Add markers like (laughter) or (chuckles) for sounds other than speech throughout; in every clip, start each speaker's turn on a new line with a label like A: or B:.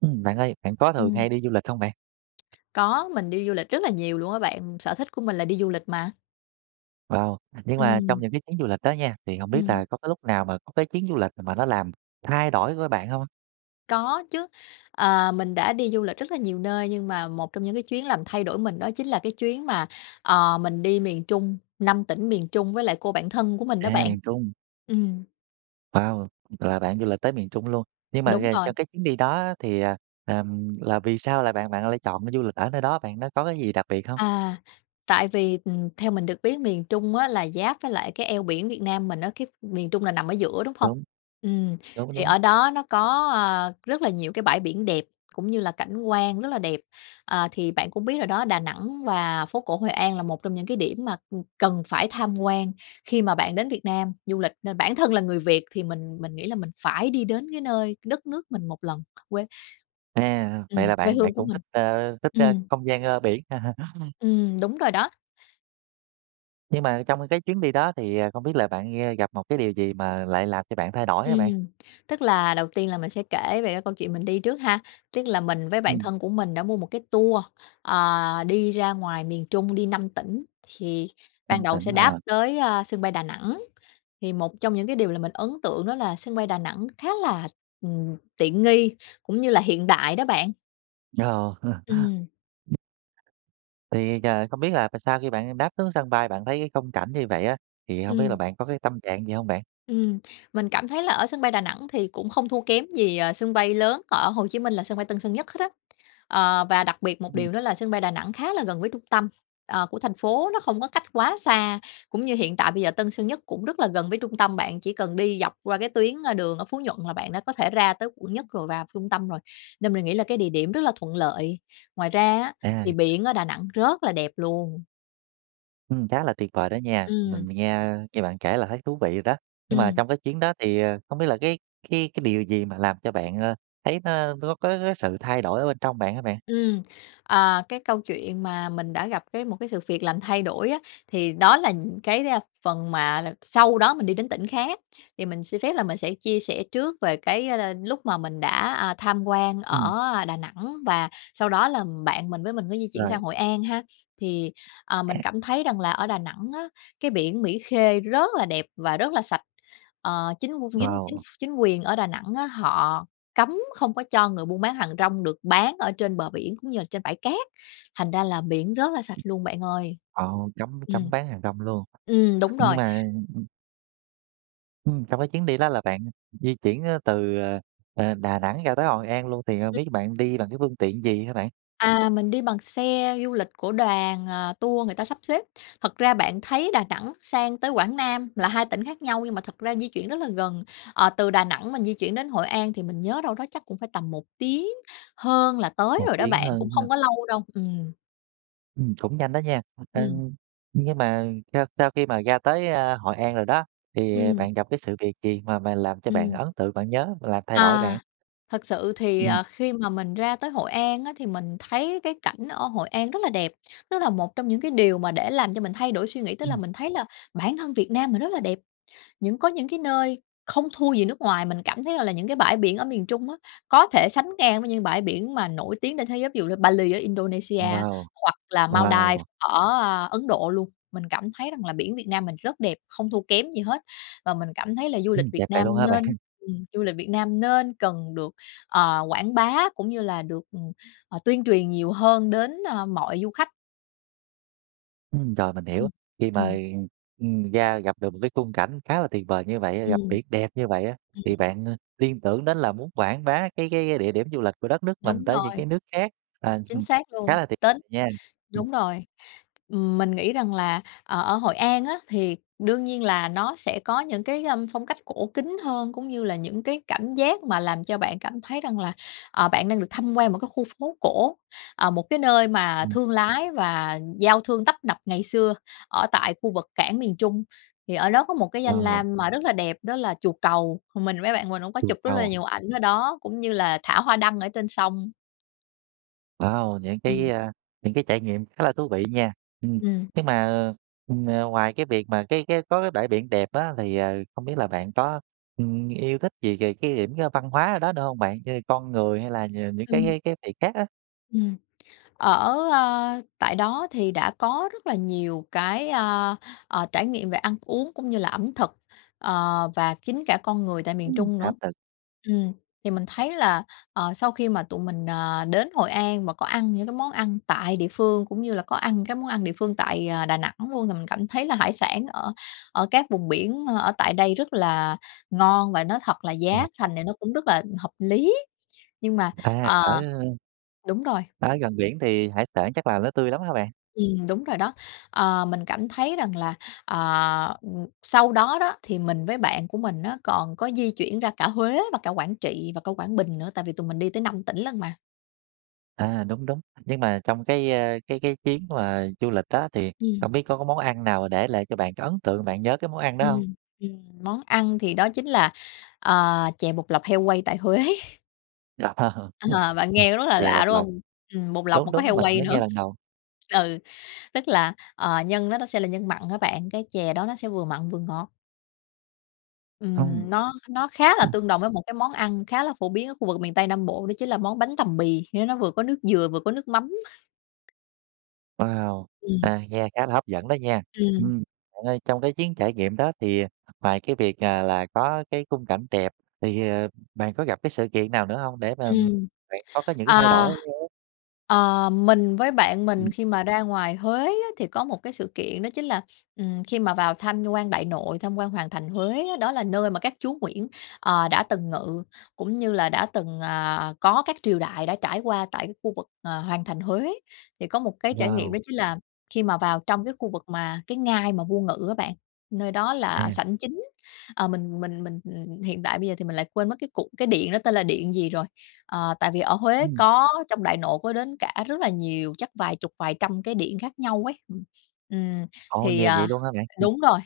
A: Ừm, bạn ơi, bạn có thường hay
B: Ừm.
A: đi du lịch hông bạn?
B: Có, mình đi du lịch rất là nhiều luôn á bạn, sở thích của mình là đi du lịch mà.
A: Wow! Nhưng mà trong
B: Ừm.
A: những chuyến du lịch đó nha, thì hổng biết
B: Ừm.
A: là có cái lúc nào mà có cái chuyến du lịch mà nó làm thay đổi của á bạn hông?
B: Có chứ. Ờ, mình đã đi du lịch rất là nhiều nơi, nhưng mà một trong những cái chuyến làm thay đổi mình đó chính là cái chuyến mà, ờ, mình đi miền Trung, 5 tỉnh miền Trung với lại cô bạn thân của mình đó
A: À,
B: bạn.
A: miền Trung.
B: Ừm.
A: Wow! Là bạn du lịch tới miền Trung luôn? Nhưng mà
B: Đúng rồi.
A: (unintelligible) cho chuyến đi đó á thì, à, ừm, là vì sao lại bạn bạn lại chọn, ờ, du lịch ở nơi đó bạn, nó có cái gì đặc biệt hông?
B: À, tại vì, ừm, theo mình được biết miền Trung á là giáp với lại cái eo biển Việt Nam mình á, cái miền Trung là nằm ở giữa, đúng hông?
A: Đúng.
B: Ừm,
A: Đúng,
B: thì
A: đúng.
B: ở đó nó có, a, rất là nhiều cái bãi biển đẹp cũng như là cảnh quan rất là đẹp. Ờ, thì bạn cũng biết rồi đó, Đà Nẵng và phố cổ Hội An là một trong những cái điểm mà, ừm, cần phải tham quan khi mà bạn đến Việt Nam du lịch, nên bản thân là người Việt thì mình mình nghĩ là mình phải đi đến cái nơi đất nước mình 1 lần, quê
A: À, vậy
B: ừm,
A: là
B: quê
A: bạn bạn
B: hương của
A: cũng
B: mình.
A: thích, ơ, thích, ơ,
B: Ừm.
A: không gian, ơ, biển à hả? (laughs)
B: Ừm, đúng rồi đó.
A: Nhưng mà trong cái chuyến đi đó thì, à, không biết là bạn, ơ, gặp một cái điều gì mà lại làm cho bạn thay đổi hả bạn?
B: Ừm, tức là đầu tiên là mình sẽ kể về cái câu chuyện mình đi trước ha, tức là mình với bạn
A: Ừm.
B: thân của mình đã mua một cái tour, ờ, đi ra ngoài miền Trung, đi 5 tỉnh. Thì ban
A: 5
B: đầu
A: tỉnh,
B: sẽ đáp
A: ờ.
B: tới, a, sân bay Đà Nẵng, thì một trong những cái điều làm mình ấn tượng đó là sân bay Đà Nẵng khá là, ừm, tiện nghi, cũng như là hiện đại đó bạn.
A: Ồ!
B: Ừm.
A: (laughs) Thì giờ không biết là mà sau khi bạn đáp xuống sân bay bạn thấy cái khung cảnh như vậy á, thì hông biết là
B: Ừm.
A: bạn có cái tâm trạng gì hông bạn?
B: Ừm. Mình cảm thấy là ở sân bay Đà Nẵng thì cũng không thua kém gì, ờ, sân bay lớn ở Hồ Chí Minh là sân bay Tân Sơn Nhất hết á. Ờ, và đặc biệt một
A: Ừm.
B: điều nữa là sân bay Đà Nẵng khá là gần với trung tâm, ờ, của thành phố, nó không có cách quá xa, cũng như hiện tại bây giờ Tân Sơn Nhất cũng rất là gần với trung tâm, bạn chỉ cần đi dọc qua cái tuyến, ơ, đường ở Phú Nhuận là bạn đã có thể ra tới Quận Nhất rồi, vào trung tâm rồi nên mình nghĩ là cái địa điểm rất là thuận lợi, ngoài ra á thì
A: À.
B: biển ở Đà Nẵng rất là đẹp luôn.
A: Ừm, khá là tuyệt vời đó nha,
B: Ừm.
A: mình mình nghe, ơ, nghe bạn kể là thấy thú vị rồi đó, nhưng mà
B: Ừm.
A: trong cái chuyến đó thì, à, không biết là cái cái cái điều gì mà làm cho bạn, ơ, thấy nó, ơ, nó có có sự thay đổi ở bên trong bạn hả bạn?
B: Ừm, ờ, cái câu chuyện mà mình đã gặp cái một cái sự việc làm thay đổi á thì đó là những cái, a, phần mà là sau đó mình đi đến tỉnh khác thì mình xin phép là mình sẽ chia sẻ trước về cái, a, a, lúc mà mình đã, à, tham quan
A: Ừm.
B: ở, a, Đà Nẵng và sau đó là bạn mình với mình có di chuyển sang
A: Rồi.
B: Hội An ha. Thì, à, mình cảm thấy rằng là ở Đà Nẵng á, cái biển Mỹ Khê rất là đẹp và rất là sạch. Ờ, chính qu chính chính
A: Wow!
B: ph chính quyền ở Đà Nẵng á họ cấm không có cho người buôn bán hàng rong được bán ở trên bờ biển cũng như là trên bãi cát, thành ra là biển rất là sạch luôn bạn ơi.
A: Ồ, cấm
B: Ừm.
A: cấm bán hàng rong luôn.
B: Ừm, đúng
A: Nhưng
B: rồi.
A: mà ừm. Ừm, trong cái chuyến đi đó là bạn di chuyển á từ, à, à, Đà Nẵng ra tới Hội An luôn thì không
B: (unintelligible)
A: biết bạn đi bằng cái phương tiện gì ha bạn?
B: À, mình đi bằng xe du lịch của đoàn, à, tour người ta sắp xếp. Thật ra bạn thấy Đà Nẵng sang tới Quảng Nam là 2 tỉnh khác nhau nhưng mà thật ra di chuyển rất là gần. Ờ, từ Đà Nẵng mình di chuyển đến Hội An thì mình nhớ đâu đó chắc cũng phải tầm 1 tiếng hơn là tới
A: 1
B: rồi đó
A: tiếng
B: bạn, cũng
A: hơn ha.
B: không có lâu đâu, ừm.
A: Ừm, cũng nhanh đó nha. Ơ,
B: Ừm.
A: nhưng mà sau sau khi mà ra tới, a, Hội An rồi đó thì
B: Ừm.
A: bạn gặp cái sự việc gì mà mà làm cho bạn
B: Ừm.
A: ấn tượng bạn nhớ, mà làm thay đổi
B: À,
A: bạn?
B: thật sự thì,
A: Ừm.
B: à, khi mà mình ra tới Hội An á thì mình thấy cái cảnh ở Hội An rất là đẹp, nó là một trong những cái điều mà để làm cho mình thay đổi suy nghĩ. Tức là
A: Ừm.
B: mình thấy là bản thân Việt Nam mình rất là đẹp, những có những cái nơi không thua gì nước ngoài, mình cảm thấy rằng là những cái bãi biển ở miền Trung á có thể sánh ngang với những bãi biển mà nổi tiếng trên thế giới ví dụ như Bali ở Indonesia,
A: Wow,
B: hoặc là Maldives
A: wow!
B: ở, a, Ấn Độ luôn. Mình cảm thấy rằng là biển Việt Nam mình rất đẹp, không thua kém gì hết và mình cảm thấy là du lịch
A: Ừm,
B: Việt
A: đẹp vậy
B: Nam
A: luôn hả bạn?
B: nên ừm, du lịch Việt
A: (laughs)
B: nam nên cần được, ờ, quảng bá cũng như là được, ừm, ờ, tuyên truyền nhiều hơn đến, ơ, mọi du khách.
A: Ừm, rồi, mình hiểu,
B: Ừm,
A: khi mà,
B: ừm.
A: ừm, ừm, ra gặp được một cái khung cảnh khá là tuyệt vời như vậy á,
B: Ừm,
A: gặp biển đẹp như vậy á
B: ừm
A: thì
B: hưm.
A: bạn, a, liên tưởng đến là muốn quảng bá cái cái địa điểm du lịch của đất nước mình
B: Đúng
A: tới những
B: rồi.
A: cái nước khác, ờ, ừm
B: Chính
A: hừm,
B: xác luôn,
A: khá là tuyệt
B: tính
A: nha. Ừm.
B: đúng rồi, ừm, mình nghĩ rằng là, ờ, ở Hội An á thì đương nhiên là nó sẽ có những cái, a, ưm, phong cách cổ kính hơn, cũng như là những cái cảm giác mà làm cho bạn cảm thấy rằng là, ờ, bạn đang được thăm quan một cái khu phố cổ, à, một cái nơi mà
A: Ừm.
B: thương lái và giao thương tấp nập ngày xưa ở tại khu vực cảng miền Trung. Thì ở đó có một cái danh
A: Wow.
B: lam mà rất là đẹp đó là chùa Cầu, mình với bạn mình cũng có
A: Chùa
B: chụp rất là
A: Cầu.
B: nhiều ảnh ở đó cũng như là thả hoa đăng ở trên sông.
A: Wow, những
B: Ừm.
A: cái, a, những cái trải nghiệm khá là thú vị nha, ừm,
B: Ừm.
A: nhưng mà, ờ, ờ, ừm, ờ, ngoài cái việc mà cái cái có cái bãi biển đẹp á thì, ờ, không biết là bạn có, ừm, yêu thích gì về cái điểm văn hóa ở đó nữa hông bạn, như là con người hay là nh những cái
B: Ừm.
A: cái cái cái việc khác á?
B: Ừm. Ở, a, tại đó thì đã có rất là nhiều cái, a, à, trải nghiệm về ăn uống, cũng như là ẩm thực, ờ, và chính cả con người tại miền
A: Ừm,
B: Trung nữa.
A: áp lực.
B: Ừm, thì mình thấy là, ờ, sau khi mà tụi mình, à, đến Hội An và có ăn những món ăn tại địa phương cũng như là có ăn những cái món ăn địa phương tại, à, Đà Nẵng luôn, thì mình cảm thấy là hải sản ở ở các vùng biển ở tại đây rất là ngon và nói thật là giá thành
A: (unintelligible)
B: thì nó cũng rất là hợp lý, nhưng mà
A: À, ở,
B: ờ,
A: ơ,
B: đúng rồi.
A: ở gần biển thì hải sản chắc là nó tươi lắm hả bạn?
B: Ừm, đúng rồi đó. Ờ, mình cảm thấy rằng là, ờ, ừm, sau đó đó thì mình với bạn của mình nó còn có di chuyển ra cả Huế và cả Quảng Trị và cả Quảng Bình nữa. Tại vì tụi mình đi tới 5 tỉnh lận mà.
A: À, đúng, đúng, nhưng mà trong cái, a, cái cái chuyến mà du lịch đó thì
B: Ừm.
A: hổng biết có có món ăn nào để lại cho bạn cái ấn tượng bạn nhớ cái món ăn đó hông?
B: Ừm, ừm, món ăn thì đó chính là, ờ, chè bột lọc heo quay tại Huế.
A: (laughs)
B: Ờ, bạn nghe nó rất là
A: Chè
B: lạ,
A: bột
B: đúng
A: lọc.
B: hông? Ừm, bột lọc
A: Đúng,
B: mà có
A: đúng,
B: heo
A: mình
B: quay
A: mới
B: nữa.
A: nghe lần đầu.
B: Ừ, tức là, ờ, nhân nó nó sẽ là nhân mặn á bạn, cái chè đó nó sẽ vừa mặn vừa ngọt. Ừm, nó nó khá là
A: (unintelligible)
B: tương đồng với một cái món ăn khá là phổ biến ở khu vực miền Tây Nam Bộ đó chính là món bánh tằm bì, nghé nó vừa có nước dừa vừa có nước mắm.
A: Wow!
B: Ừm.
A: À, nghe khá là hấp dẫn đó nha,
B: Ừm.
A: ừm, bạn ơi, trong cái chuyến trải nghiệm đó thì, à, ngoài cái việc, à, là có cái khung cảnh đẹp thì, ờ, bạn có gặp cái sự kiện nào nữa hông để mà, ừm,
B: Ừm,
A: bạn có có những thay đổi
B: à,
A: đáng nhớ?
B: ờ, mình với bạn mình
A: Ừm.
B: khi mà ra ngoài Huế á thì có một cái sự kiện đó chính là, ừm, khi mà vào tham quan Đại Nội, tham quan Hoàng Thành Huế đó là nơi mà các chúa Nguyễn, ờ, đã từng ngự, cũng như là đã từng, à, có các triều đại đã trải qua tại cái khu vực, à, Hoàng thành Huế. Thì có một cái trải nghiệm đó
A: Wow!
B: chính là khi mà vào trong cái khu vực mà cái ngai mà vua ngự á bạn, nơi đó
A: À.
B: là sảnh chính. Ờ, mình mình mình, ừm, ừm, hiện tại bây giờ thì mình lại quên mất cái cụ cái điện đó tên là điện gì rồi. Ờ, tại vì ở Huế
A: Ừm.
B: có trong Đại Nội có đến cả rất là nhiều, chắc vài chục, vài trăm cái điện khác nhau ấy. Ừm, ừm,
A: Ồ,
B: thì,
A: nhiều
B: à
A: vậy luôn hả bạn?
B: đúng rồi,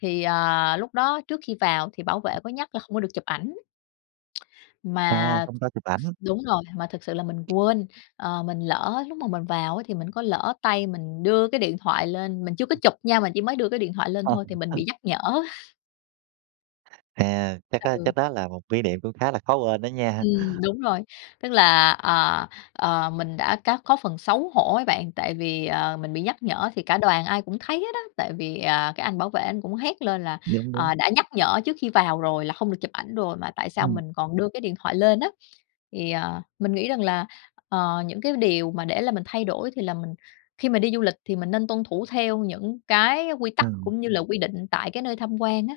B: thì, à, lúc đó trước khi vào thì bảo vệ có nhắc là hông có được chụp ảnh.
A: À,
B: Mà
A: không cho chụp ảnh.
B: đúng rồi, mà thật sự là mình quên, ờ, mình lỡ, lúc mà mình vào thì mình có lỡ tay mình đưa cái điện thoại lên. Mình chưa có chụp nha, mình chỉ mới đưa cái điện thoại lên thôi thì mình bị
A: (unintelligible)
B: nhắc nhở. (chuckles)
A: À. Chắc, ơ,
B: Ừ.
A: chắc đó là một kỷ niệm cũng khá là khó quên đó nha.
B: Ừm. Đúng rồi. Tức là, ờ, ờ, mình đã cá có phần xấu hổ ấy bạn. Tại vì, ờ, mình bị nhắc nhở thì cả đoàn ai cũng thấy hết đó, tại vì, à, cái anh bảo vệ anh cũng hét lên là,
A: Đúng, đúng.
B: ờ, đã nhắc nhở trước khi vào rồi là hông được chụp ảnh rồi mà tại sao
A: Ừm.
B: mình còn đưa cái điện thoại lên á. Thì, ờ, mình nghĩ rằng là, ờ, những cái điều mà để là mình thay đổi, thì là mình khi mà đi du lịch thì mình nên tuân thủ theo những cái quy tắc
A: Ừ.
B: cũng như là quy định tại cái nơi tham quan á.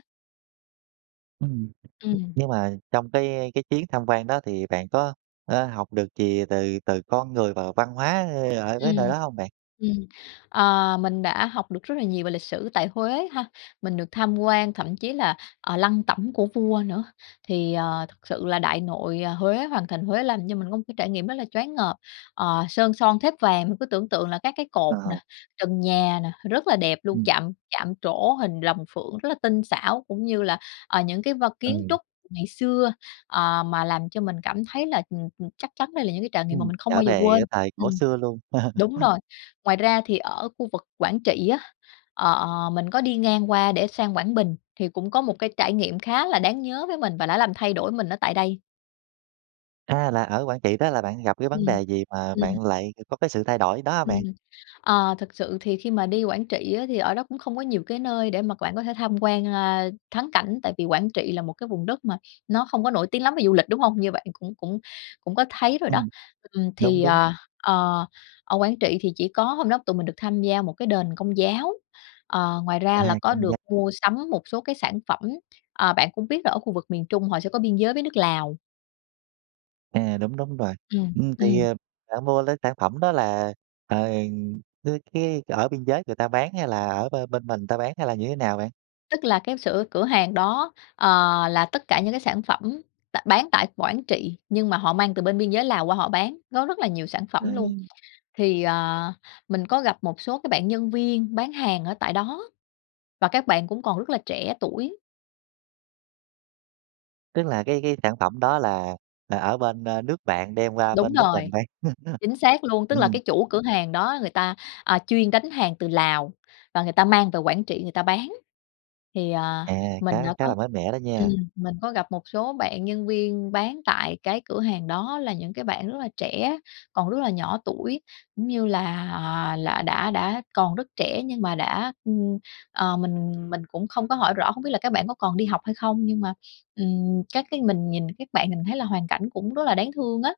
A: Ừm.
B: Ừm.
A: Với lại trong cái cái chuyến tham quan đó thì bạn có, ơ, học được gì từ từ con người và văn hóa ở cái nơi
B: Ừm,
A: đó hông bạn?
B: ừm. Ờ, mình đã học được rất là nhiều về lịch sử tại Huế ha, mình được tham quan, thậm chí là, ờ, lăng tẩm của vua nữa. Thì, ờ, thật sự là Đại Nội, ờ, Huế, Hoàng Thành Huế làm cho mình có một cái trải nghiệm rất là choáng ngợp. Ờ, sơn son thếp vàng, cứ tưởng tượng là các cái cột nè,
A: Ờ.
B: trần nhà nè, rất là đẹp luôn,
A: Ừm.
B: chạm chạm trổ hình rồng phượng, rất là tinh xảo. Cũng như là, ờ, những cái vân kiến
A: Ừ.
B: trúc ngày xưa, ờ, mà làm cho mình cảm thấy là, ừm, ừm, chắc chắn đây là những cái trải nghiệm mà
A: Ừm.
B: mình không
A: Trở
B: bao giờ
A: về cái
B: quên.
A: thời cổ
B: Ừm.
A: xưa luôn.
B: Đúng
A: (laughs)
B: rồi. Ngoài ra thì ở khu vực Quảng Trị á, ờ, mình có đi ngang qua để sang Quảng Bình, thì cũng có một cái trải nghiệm khá là đáng nhớ với mình và đã làm thay đổi mình ở tại đây.
A: A, là ở Quảng Trị đó là bạn gặp cái vấn
B: Ừm.
A: đề gì mà
B: Ừm.
A: bạn lại c có cái sự thay đổi đó hả bạn?
B: Ừm. Ờ, thật sự thì khi mà đi Quảng Trị á, thì ở đó cũng không có nhiều cái nơi để mà bạn có thể tham quan, ơ, thắng cảnh. Tại vì Quảng Trị là một cái vùng đất mà nó không có nổi tiếng lắm về du lịch, đúng hông? Như bạn cũng cũng cũng có thấy rồi đó.
A: Ừm,
B: Ừm,
A: đúng,
B: thì,
A: đúng.
B: à, ờ, ở Quảng Trị thì chỉ có hôm đó tụi mình được tham gia một cái đền Công giáo. Ờ, ngoài
A: À,
B: ra là có
A: Công
B: được
A: giáo.
B: mua sắm một số cái sản phẩm, ờ, bạn cũng biết là ở khu vực miền Trung họ sẽ có biên giới với nước Lào.
A: À, đúng, đúng rồi.
B: Ừm,
A: Ừm, thì,
B: ừm.
A: ờ, bạn mua lấy sản phẩm đó là, ờ, cái cái ở biên giới người ta bán hay là ở bên bên mình ta bán? Hay là như thế nào bạn?
B: Tức là cái sửa cửa hàng đó, ờ, là tất cả những cái sản phẩm tại b bán tại Quảng Trị, nhưng mà họ mang từ bên biên giới Lào qua họ bán, có rất là nhiều sản phẩm luôn.
A: Ừm.
B: Thì, ờ, mình có gặp một số cái bạn nhân viên bán hàng ở tại đó, và các bạn cũng còn rất là trẻ tuổi.
A: Tức là cái cái sản phẩm đó là là ở bên, ơ, nước bạn đem qua
B: Đúng
A: bên nước
B: rồi.
A: mình bán. (chuckles)
B: Chính xác luôn. Tức là
A: Ừm.
B: cái chủ cửa hàng đó người ta, à, chuyên đánh hàng từ Lào, và người ta mang về Quảng Trị người ta bán. Thì, ờ,
A: À,
B: mình
A: khá
B: đã
A: khá là
B: có
A: mới mẻ đó
B: ừm,
A: nha.
B: mình có gặp một số bạn nhân viên bán tại cái cửa hàng đó. Là những cái bạn rất là trẻ còn rất là nhỏ tuổi, cũng như là, ờ, là đã đã còn rất trẻ, nhưng mà đã ừm, ờ, mình mình cũng không có hỏi rõ, hông biết là các bạn có còn đi học hay không? Nhưng mà, ừm, các cái mình nhìn các bạn mình thấy là hoàn cảnh cũng rất là đáng thương á.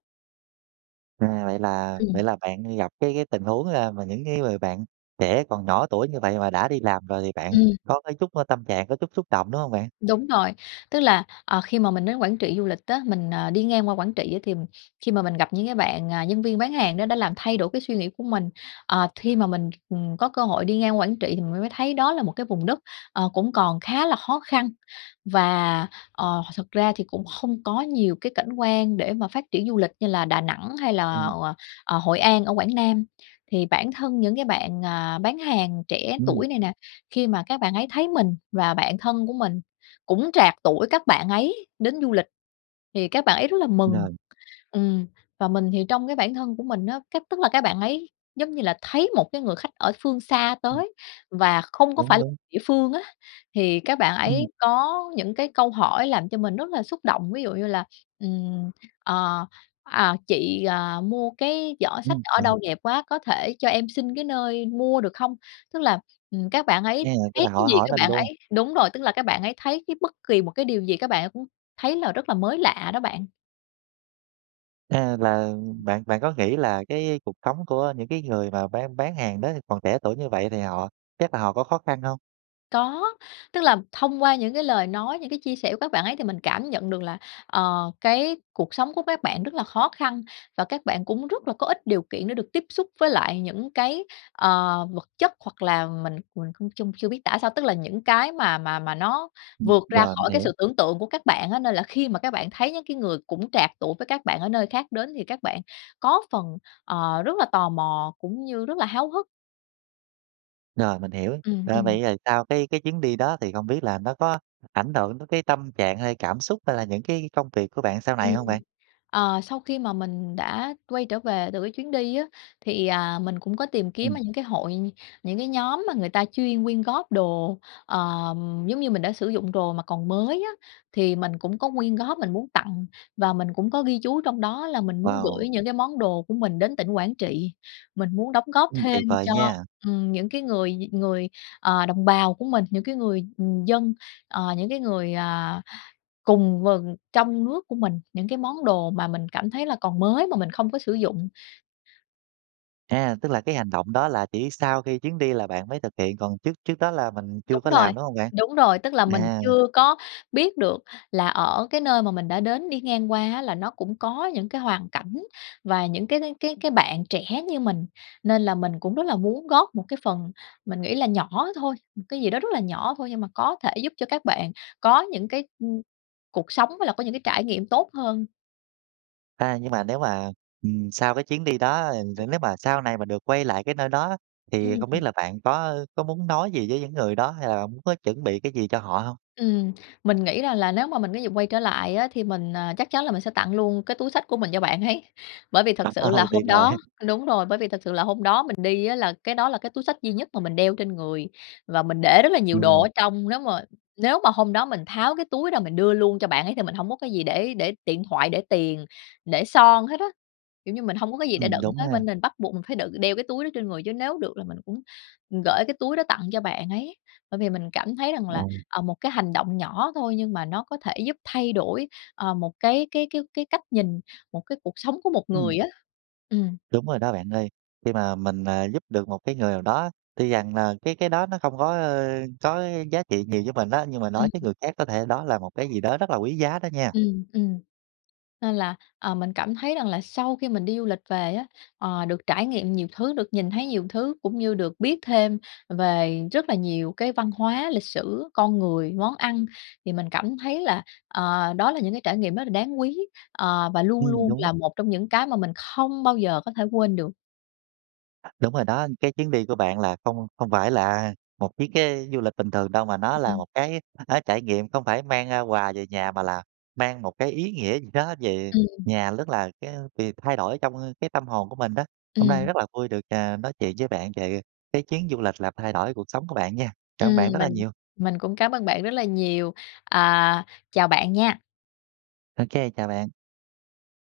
A: À, vậy là
B: Ừm.
A: vậy là bạn gặp cái cái tình huống, a, mà những cái người bạn trẻ còn nhỏ tuổi như vậy mà đã đi làm rồi thì bạn
B: Ừm.
A: có cái chút, a, tâm trạng có chút xúc động, đúng hông bạn?
B: Đúng rồi. Tức là, ờ, khi mà mình đến Quảng Trị du lịch á, mình, ờ, đi ngang qua Quảng Trị thì khi mà mình gặp những cái bạn, ờ, nhân viên bán hàng đó đã làm thay đổi cái suy nghĩ của mình. Ờ, thi mà mình, ừm, có cơ hội đi ngang Quảng Trị thì mình mới thấy đó là một cái vùng đất, ờ, cũng còn khá là khó khăn, và, ờ, th thật ra thì cũng không có nhiều cái cảnh quan để mà phát triển du lịch như là Đà Nẵng hay là,
A: Ừm.
B: ờ, ờ, Hội An ở Quảng Nam. Thì bản thân những cái bạn, à, bán hàng trẻ
A: Ừm.
B: tuổi này nè, khi mà các bạn ấy thấy mình và bạn thân của mình cũng trạc tuổi các bạn ấy đến du lịch thì các bạn ấy rất là mừng,
A: Rồi.
B: ừm. Và mình thì trong cái bản thân của mình á, cách tức là các bạn ấy giống như là thấy một cái người khách ở phương xa
A: Ừm.
B: tới và không có phải
A: Đúng,
B: là
A: đúng.
B: địa phương á, thì các bạn
A: Ừm.
B: ấy có những cái câu hỏi làm cho mình rất là xúc động. Ví dụ như là, ừm, ờ, à, "Chị, ờ, mua cái giỏ xách
A: Ừm,
B: ở
A: đúng.
B: đâu đẹp quá? Có thể cho em xin cái nơi mua được không?" Tức là, ừm, các bạn
A: À,
B: ấy
A: tức
B: thấy
A: là
B: cái
A: họ
B: gì
A: hỏi
B: các
A: mình
B: bạn
A: luôn.
B: ấy đúng rồi, tức là các bạn ấy thấy cái bất kì một cái điều gì các bạn ấy cũng thấy là rất là mới lạ đó bạn.
A: À, là bạn bạn có nghĩ là cái cuộc sống của những cái người mà bán bán hàng đó còn trẻ tuổi như vậy thì họ chắc là họ có khó khăn hông?
B: Có. Tức là thông qua những cái lời nói, những cái chia sẻ của các bạn ấy thì mình cảm nhận được là, ờ, cái cuộc sống của các bạn rất là khó khăn, và các bạn cũng rất là có ít điều kiện được tiếp xúc với lại những cái, ờ, vật chất hoặc là mình mình cũng chung chưa biết tả sao. Tức là những cái mà mà mà nó
A: Ừm.
B: vượt ra
A: Rồi, mình
B: khỏi cái
A: hiểu.
B: sự tưởng tượng của các bạn á, nên là khi mà các bạn thấy những cái người cũng trạc tuổi với các bạn ở nơi khác đến thì các bạn có phần, ờ, rất là tò mò cũng như rất là háo hức.
A: Rồi, mình hiểu.
B: Ừm,
A: À,
B: ừm.
A: vậy rồi sau cái cái chuyến đi đó thì không biết là nó có ảnh hưởng đến cái tâm trạng hay cảm xúc hay là những cái công việc của bạn sau này
B: Ừm.
A: hông bạn?
B: Ờ, sau khi mà mình đã quay trở về từ cái chuyến đi á, thì, à, mình cũng có tìm kiếm
A: Ừm.
B: ở những cái hội, những cái nhóm mà người ta chuyên quyên góp đồ, ờm, giống như mình đã sử dụng đồ mà còn mới á, thì mình cũng có quyên góp, mình muốn tặng và mình cũng có ghi chú trong đó là mình muốn
A: Wow.
B: gửi những cái món đồ của mình đến tỉnh Quảng Trị. Mình muốn đóng góp
A: Ừm, tuyệt
B: thêm
A: vời
B: cho,
A: nha.
B: ừm, những cái người người, ờ, đồng bào của mình, những người, ừm, dân, ờ, những cái người, à, cùng vần trong nước của mình những cái món đồ mà mình cảm thấy là còn mới mà mình không có sử dụng.
A: À, tức là cái hành động đó là chỉ sau khi chuyến đi là bạn mới thực hiện, còn trước trước đó là mình
B: Đúng
A: chưa có
B: rồi.
A: làm, đúng hông bạn?
B: Đúng rồi. Tức là mình
A: À.
B: chưa có biết được là ở cái nơi mà mình đã đến đi ngang qua á, là nó cũng có những cái hoàn cảnh và những cái cái cái cái bạn trẻ như mình. Nên là mình cũng rất là muốn góp một cái phần, mình nghĩ là nhỏ thôi, một cái gì đó rất là nhỏ thôi nhưng mà có thể giúp cho các bạn có những cái, ưm, cuộc sống với lại có những trải nghiệm tốt hơn.
A: À, nhưng mà nếu mà, ừm, sau cái chuyến đi đó, ơ,
B: Ừm.
A: nếu mà sau này mà được quay lại cái nơi đó thì không
B: Ừm.
A: biết là bạn có có muốn nói gì với những người đó hay là muốn chuẩn bị cái gì cho họ hông?
B: Ừm. Mình nghĩ ra là nếu mà mình có dịp quay trở lại á, thì mình, à, chắc chắn là mình sẽ tặng luôn cái túi xách của mình cho bạn ấy. Bởi vì thật sự là
A: (laughs) Tuyệt
B: hôm
A: vời.
B: đó
A: (chuckles)
B: đúng rồi, bởi vì thật sự là hôm đó mình đi á, là cái đó là cái túi xách duy nhất mà mình đeo trên người, và mình để rất là nhiều đồ
A: Ừm.
B: ở trong. Nếu mà nếu mà hôm đó mình tháo cái túi ra mình đưa luôn cho bạn ấy thì mình hổng có cái gì để để điện thoại, để tiền, để son hết á. Kiểu như, mình hông có cái gì để
A: Ừm,
B: đựng
A: đúng
B: hết
A: ha.
B: bên nên mình bắt buộc mình phải đựng đeo cái túi đó trên người, chứ nếu được là mình cũng gửi cái túi đó tặng cho bạn ấy. Bởi vì mình cảm thấy rằng là,
A: Ừm.
B: ờ, một cái hành động nhỏ thôi nhưng mà nó có thể giúp thay đổi, ờ, một cái cái cái cái cách nhìn, một cái cuộc sống của một
A: Ừm.
B: người á. Ừm.
A: Đúng rồi đó bạn ơi. Khi mà mình, à, giúp được một cái người nào đó, tuy rằng là cái cái đó nó không có, ơ, có giá trị nhiều với mình á, nhưng mà
B: Ừm.
A: đối với người khác có thể đó là một cái gì đó rất là quý giá đó nha.
B: Ừm, ừm. Nên là, ờ, mình cảm thấy rằng là sau khi mình đi du lịch về á, ờ, được trải nghiệm nhiều thứ, được nhìn thấy nhiều thứ cũng như được biết thêm về rất là nhiều cái văn hóa, lịch sử, con người, món ăn. Thì mình cảm thấy là, ờ, đó là những cái trải nghiệm rất là đáng quý, ờ, và luôn
A: Ừm,
B: luôn
A: đúng.
B: là một trong những cái mà mình không bao giờ có thể quên được.
A: Đúng rồi đó. Cái chuyến đi của bạn là không không phải là, à, một chuyến cái du lịch bình thường đâu, mà nó là một
B: (unintelligible)
A: cái, á, trải nghiệm không phải mang, a, quà về nhà mà là mang một cái ý nghĩa gì đó về
B: Ừm.
A: nhà, nhất là cái việc thay đổi trong, ơ, cái tâm hồn của mình đó. Hôm nay
B: Ừm.
A: rất là vui được, à, nói chuyện với bạn về cái chuyến du lịch làm thay đổi cuộc sống của bạn nha. Cảm ơn bạn
B: Ừm,
A: rất là
B: mình
A: nhiều.
B: mình cũng cám ơn bạn rất là nhiều. Ờ, chào bạn nha.
A: OK, chào bạn.